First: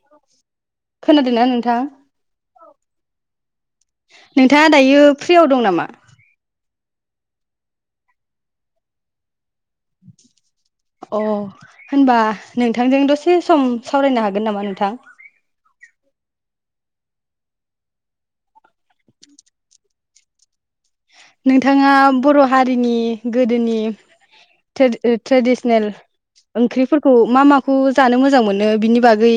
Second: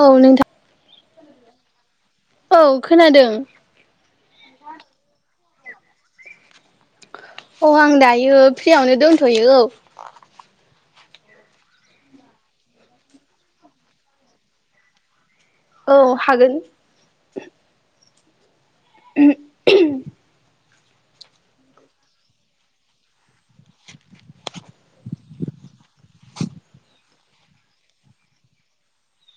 औ नोंथां खोनादोंना नोंथां? औ खोनादों नोंथाङा दायो फ्रियाव दं नामा? अ आं दायो फ्रियावनो दंथ'यो औ। [inaudible] अ होनबा नोंथांजों दसे सम सावरायनो हागोन नामा नोंथां? औ हागोन। [unintelligible] नोंथाङा बर' हारिनि गोदोनि ट्रेडि-ट्रेडिसिनेल ओंख्रिफोरखौ मा माखौ जानो मोजां मोनो बिनि बागै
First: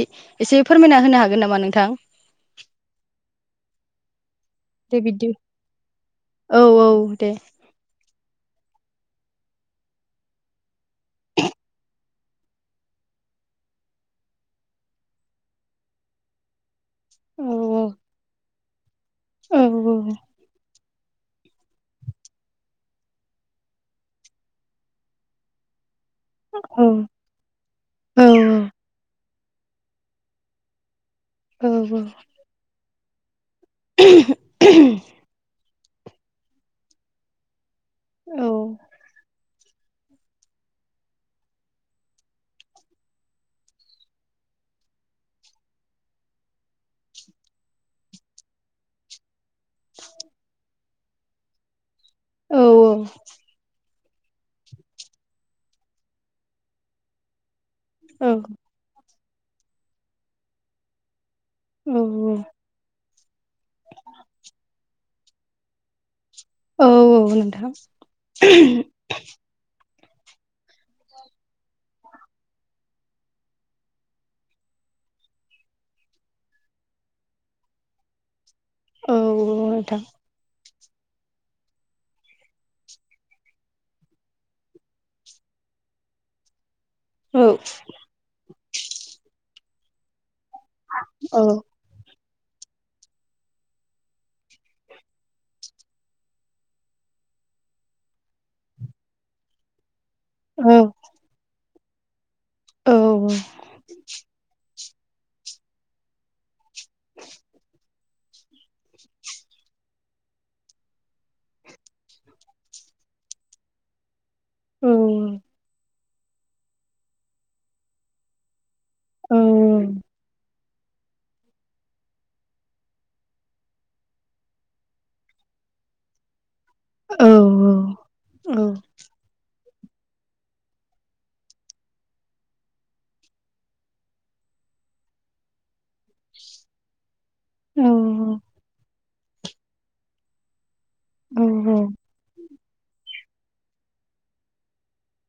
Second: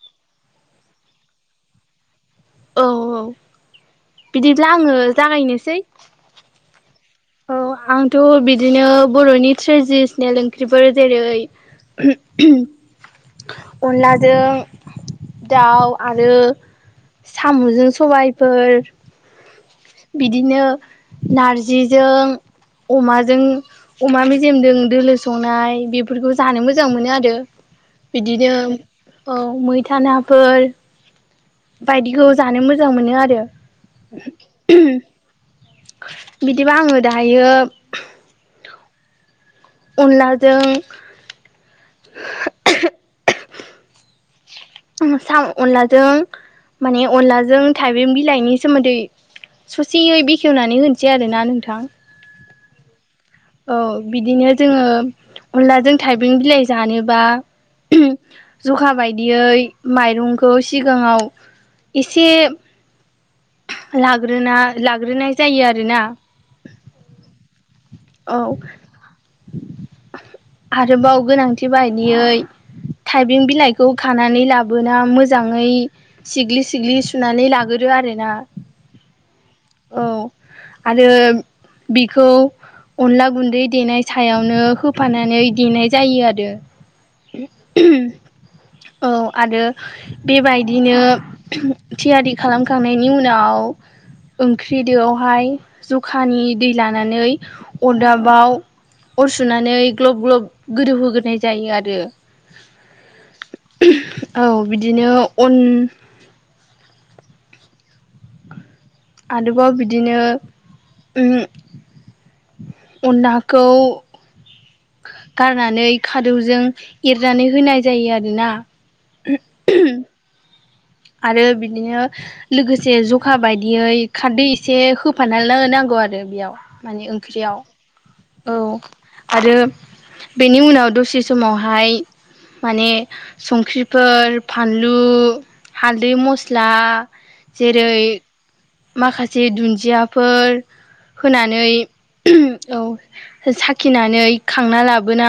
एसे फोरमायना होनो हागोन नामा नोंथां? [inaudible] औ औ बिदिब्ला आङो दे बिदि जागायनोसै। औ औ दे औ आंथ' बिदिनो बर'नि ट्रेडिसनेल ओंख्रिफोर जेरै अनलाजों दाउ आरो औ साम'जों सबायफोर औ बिदिनो नारजिजों अमाजों अमा मेजेमदों दोलो संनाय बे बेफोरखौ जानो औ मोजां मोनो आरो औ बिदिनो औ मैथा नाफोर। औ बायदिखौ जानो मोजां मोनो आरो। [unintelligible] बिदिबा आङो दायो औ अनलाजों साम अनलाजों माने अनलाजों थाइबें बिलाइनि सोमोनदै ससेयै बेखेवनानै होनोसै आरोना नोंथां। औ औ औ बिदिनो जोङो अनलाजों थाइबें बिलाइ जानोबा ज'खा बायदियै माइरंखौ सिगाङाव इसे लाग्रोना लाग्रोनाय जायो आरोना। औ औ नोंथां। औ आरोबाव गोनांथि बायदियै थाइबें बिलाइखौ खानानै लाबोना मोजाङै सिग्लि सिग्लि सुनानै लागोरो। बे आरो आरोना। औ औ नोंथां। आरो बिखौ अनला गुनदै देनाय सायावनो होफानानै देनाय जायो आरो औ ‌। औ आरो बेबायदिनो औ थियारि खालामखांनायनि उनाव ओंख्रि दोयावहाय ज'खानि दै लानानै अरदाबाव अर सुनानै ग्लब ग्लब गोदौहोग्रोनाय जायो आरो औ औ बिदिनो अन [inaudible] आरोबाव बिदिनो ओम अनलाखौ औ गारनानै खादौजों एरनानै होनाय जायो आरोना। औ [unintelligible] आरो बिदिनो लोगोसे जखा बायदियै खारदै एसे होफानानै नांगौ बेयाव माने ओंख्रियाव औ दो औ आरो बेनि उनाव दसे समावहाय माने संख्रिफोर फानलु हालदै मस्ला औ जेरै माखासे दुन्दियाफोर होनानै औ साखिनानै खांना लाबोना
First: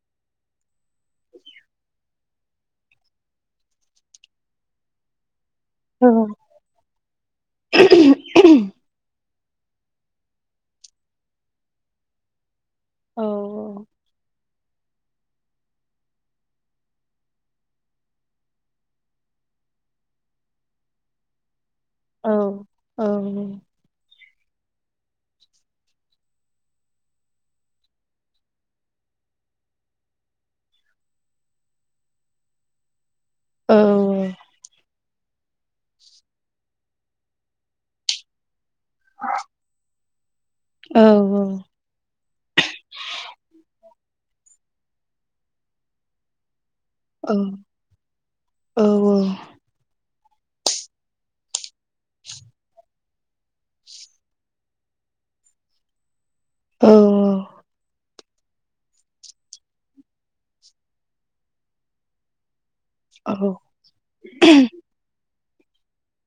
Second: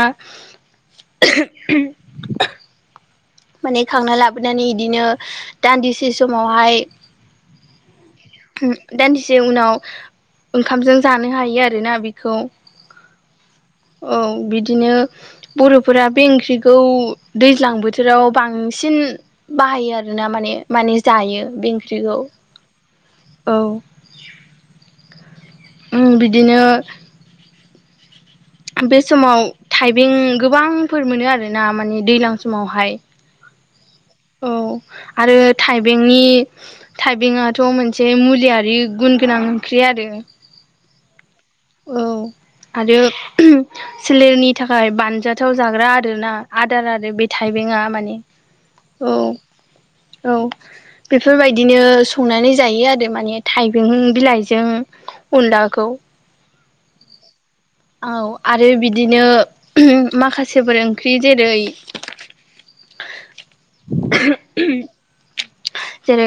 माने खांना लाबोनानै बिदिनो दान्दिसे समावहाय दानदिसे एसे उनाव ओंखामजों जानो हायो आरोना बेखौ औ बिदि बिदिनो बर'फोरा बे ओंख्रिखौ दैज्लांबोथोर बोथोराव बांसिन बाहायो आर ना माने माने जायो बे ओंख्रि बिदिखौ औ औ बिदिनो बे समाव थाइबें गोबांफोर मोनो आरोना माने दैज्लां समावहाय औ औ आरो थाइबेंनि थाइबेंङाथ' मोनसे मुलियारि गुन गोनां ओंख्रि आरो औ औ औ आरो सोलेरनि थाखाय बानजाथाव जाग्रा आरोना आदार आरो बे थाइबेंआ माने औ। औ बेफोरबायदिनो संनानै जायो आरो माने थाइबें बिलाइजों। उनलाखौ औ औ औ आरो बिदिनो माखासेफोर ओंख्रि जेरै औ जेरै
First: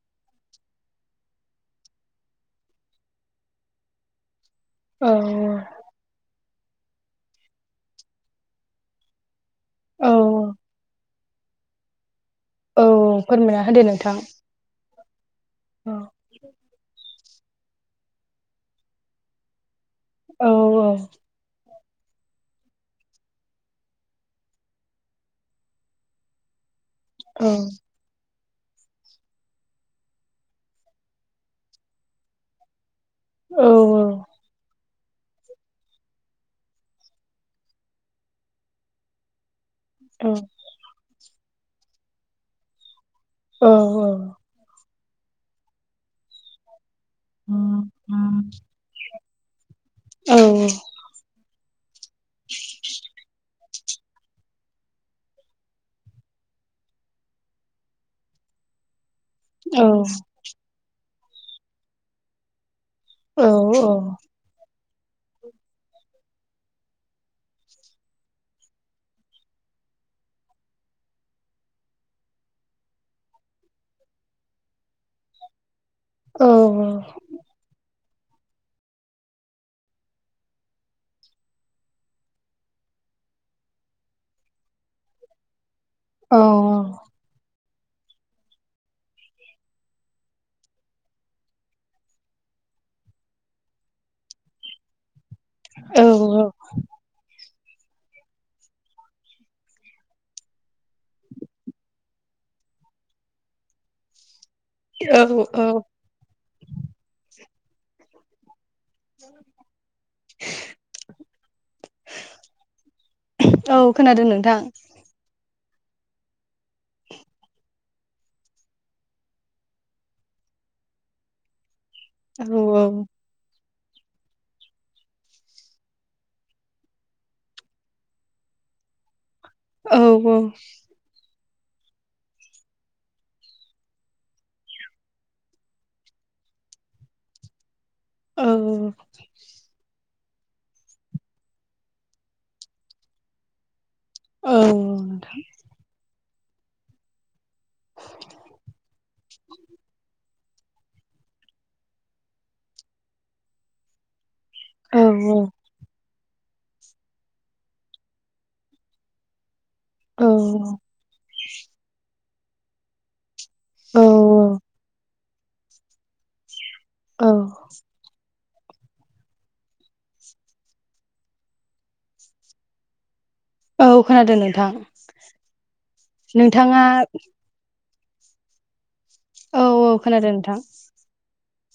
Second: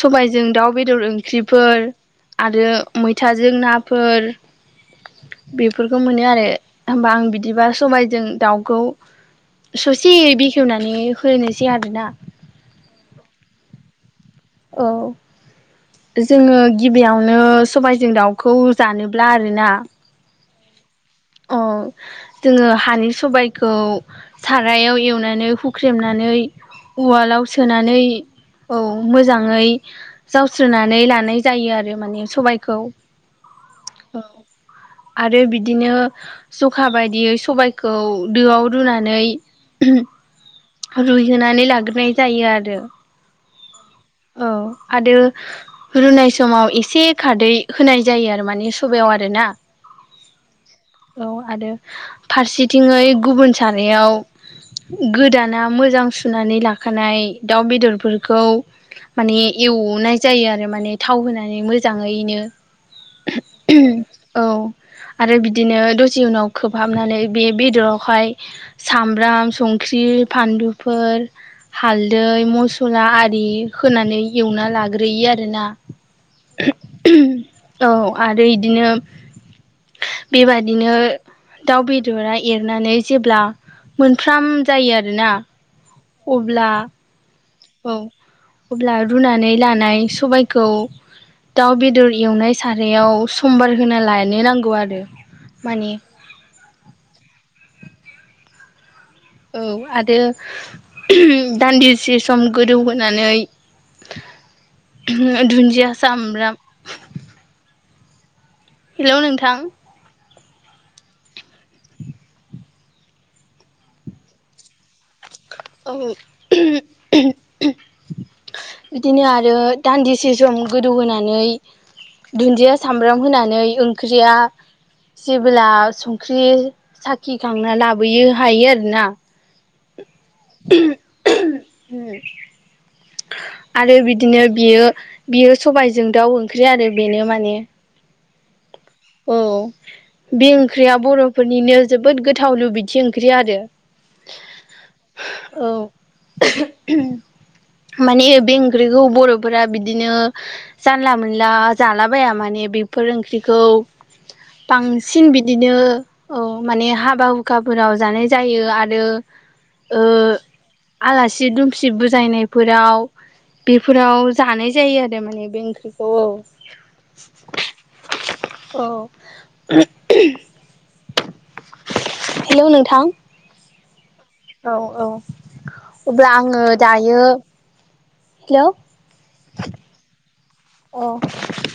सबायजों दाउ बेदर ओंख्रिफोर आरो मैथाजों नाफोर बेफोरखौ मोनो आरो होमबा आं बिदिबा सबायजों दाउखौ ससे बेखेवनानै होनोसै आरोना। औ फोरमायना होदो नोंथां। औ औ जोङो गिबियावनो सबायजों दाउखौ जानोब्ला आरोना औ औ अ जोङो हानि सबायखौ सारायाव एवनानै हुख्रेमनानै उवालाव औ सोनानै औ मोजाङै जावस्र'नानै लानाय जायो आरो माने सबायखौ। औ औ आरो बिदिनो जखा बायदियै सबायखौ दोआव रुनानै रुइहोनानै लाग्रोनाय जायो आरो। औ औ आरो रुनाय समाव एसे खारदै होनाय जायो आरो माने सबायाव आरोना। औ औ सानायाव गोदाना मोजां सुनानै लाखानाय दाउ बेदरफोरखौ माने एवनाय जायो आरो माने थाव होनानै मोजाङैनो। औ औ आरोदि बिदिनो दसे उनाव खोबहाबनानै बे बेदरावहाय सामब्राम संख्रि फान लुफोर हालदै मसला आरि होनानै एवना लाग्रोयो आरोना। औ औ आरो इदिनो बेबादिनो दाउ बेदरा एरनानै जेब्ला मोनफ्राम जायो आरोना। अब्ला औ औ अब्ला रुनानै लानाय सबाइखौ दाउ बेदर एवनाय सारायाव समबार होना लानो नांगौ आरो। माने औ औ आरो दान्दिसे सम गोदौहोनानै [inaudible] औ औ धुन-धुन्जिया सामब्राम हेलौ नोंथां [inaudible] औ खोनादों नोंथां। औ बिदिनो आरो दान्दिसे सम गोदौहोनानै औ औ दुन्दिया सामब्राम होनानै ओंख्रिया जेबोला संख्रि साखिखांना लाबोयो हायो आरोना। [inaudible] [inaudible] [inaudible] आरो बिदिनो बियो बियो सबायजों दाउ ओंख्रि आरो बेनो माने औ औ बे ओंख्रिया बर'फोरनिनो जोबोद गोथाव लुबैथि ओंख्रि आरो। औ औ माने बे ओंख्रिखौ बर'फोरा बिदिनो जानला मोनला जाला बाया माने बेफोर ओंख्रिखौ बांसिन बिदिनो औ माने हाबा हुखाफोराव जानाय जायो आरो। ओ औ आलासि दुमसि बुजायनायफोराव बेफोराव जानाय जायो आरो माने बे ओंख्रिखौ औ औ [inaudible] हेलौ नोंथां। औ खोनादों नोंथां औ औ अब्ला आङो नोंथाङा दायो हेलौ औ औ खोनादों नोंथां। अ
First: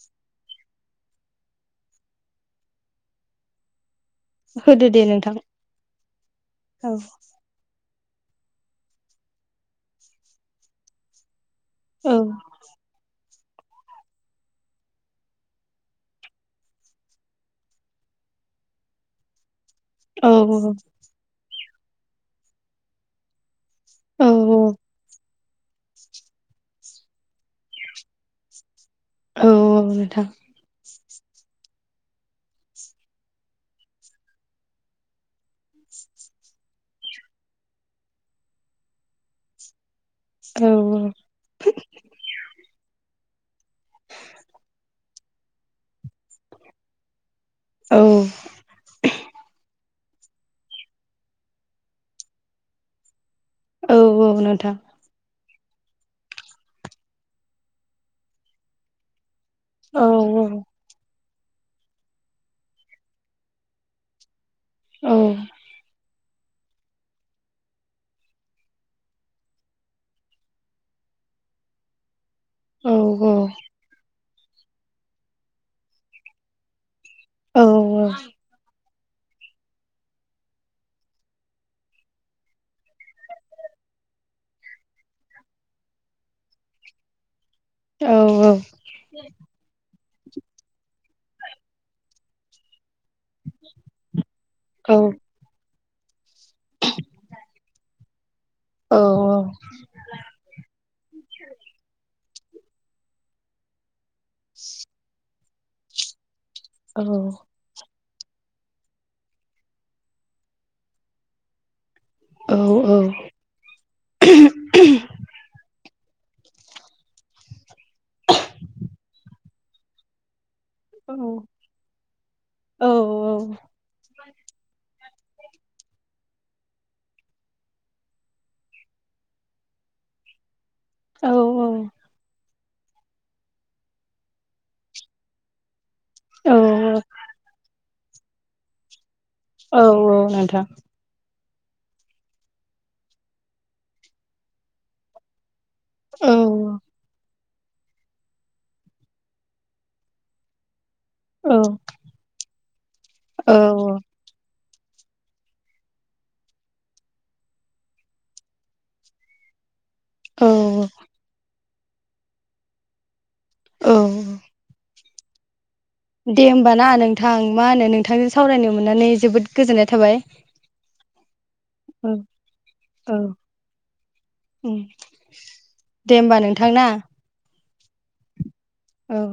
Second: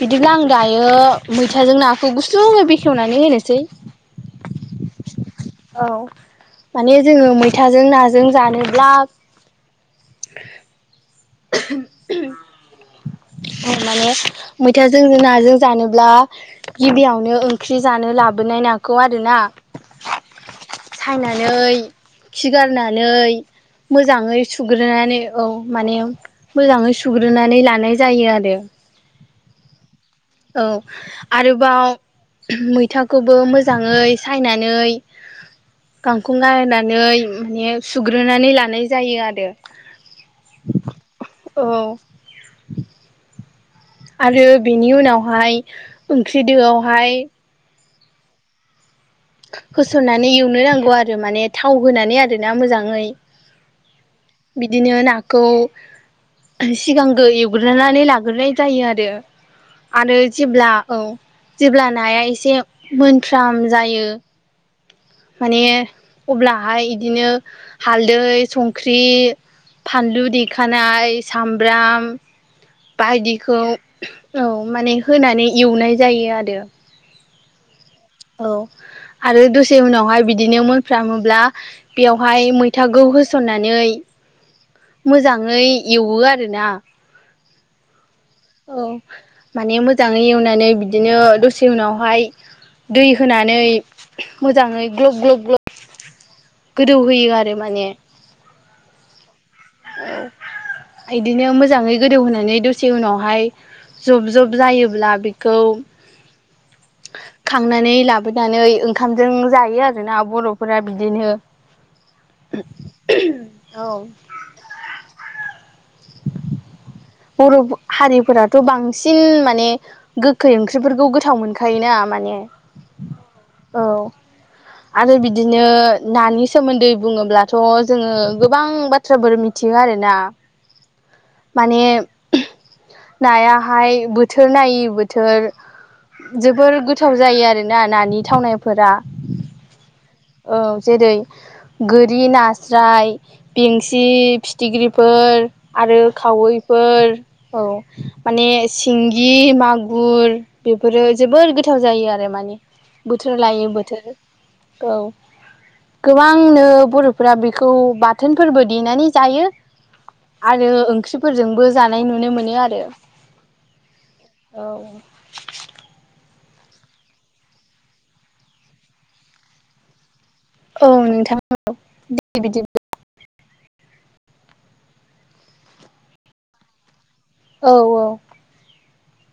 बिदिब्ला आं दायो मैथाजों नाखौ गुस्लुङै बेखेवनानै होनोसै। होदो दे नोंथां। औ माने जोङो मैथाजों नाजों जानोब्ला औ माने मैथाजों नाजों जानोब्ला गिबियावनो ओंख्रि जानो लाबोनाय ना बेखौ आरोना औ नानै खिगारनानै औ मोजाङै सुग्रोनानै औ माने मोजाङै सुग्रोनानै लानाय जायो आरो। औ औ नोंथां। औ आरोबाव मैथाखौबो मोजाङै सायनानै गांखो गारनानै माने सुग्रोनानै लानाय जायो आरो। औ औ आरो बेनि उनावहाय ओंख्रिदोआवहाय औ होसननानै एवनो नांगौ आरो माने थाव होनानै आरोना मोजाङै। औ औ नोंथां। खौ सिगांगो एवग्रोनानै लाग्रोनाय जायो आरो। औ आरो जेब्ला औ जेब्ला नाया एसे मोनफाराम जायो। औ माने अब्लाहाय बिदिनो हालदै संख्रि फानलु देखानाय सामब्राम औ औ बायदिखौ औ माने होनानै एवनाय जायो आरो। औ औ औ आरो दसे उनावहाय बिदिनो मोनफ्रामोब्ला बेयावहाय मैथाखौ होसननानै मोजाङै एवो आरो ना। औ माने मोजाङै एवनानै बिदिनो दसे उनावहाय दै होनानै मोजाङै ग्लब ग्लब ग्लब गोदौहोयो आरो माने औ बिदिनो मोजाङै गोदौहोनानै दसे उनावहाय जब जब जायोब्ला बेखौ खांनानै लाबो लाबोनानै ओंखामजों जायो आरोना बर'फोरा बिदिनो औ बर' हारिफोराथ' बांसिन माने गोखा गोखै ओंख्रिफोरखौ गोथाव मोनखायोना माने औ औ आरो बिदिनो नानि सोमोन्दै बुङोब्लाथ' जोङो गोबां बाथ्राफोर मिथियो आरो। आरो ना औ माने नायाहाय बोथोर नायै बोथोर जोबोर गोथाव जायो आरोना नानि थावनायफोरा। औ औ नोंथां। औ जेरै गोरि नास्राय बेंसि फिथिख्रिफोर। आरो औ खावै माने सिंगि मागुर बेफोरो जोबोर औ गोथाव जायो आरो माने बोथोर लायो बोथोर औ। गोबांनो बर'फोरा बेखौ बाथोनफोरबो देनानै जायो। औ आरो ओंख्रिफोरजोंबो जानाय नुनो मोनो आरो। औ दे होमबा ना नोंथां मा होनो नोंथांजों सावरायनो मोननानै जोबोद गोजोननाय थाबाय। औ नोंथां औ दे बिदिब्ला। औ दे होमबा नोंथां ना? औ औ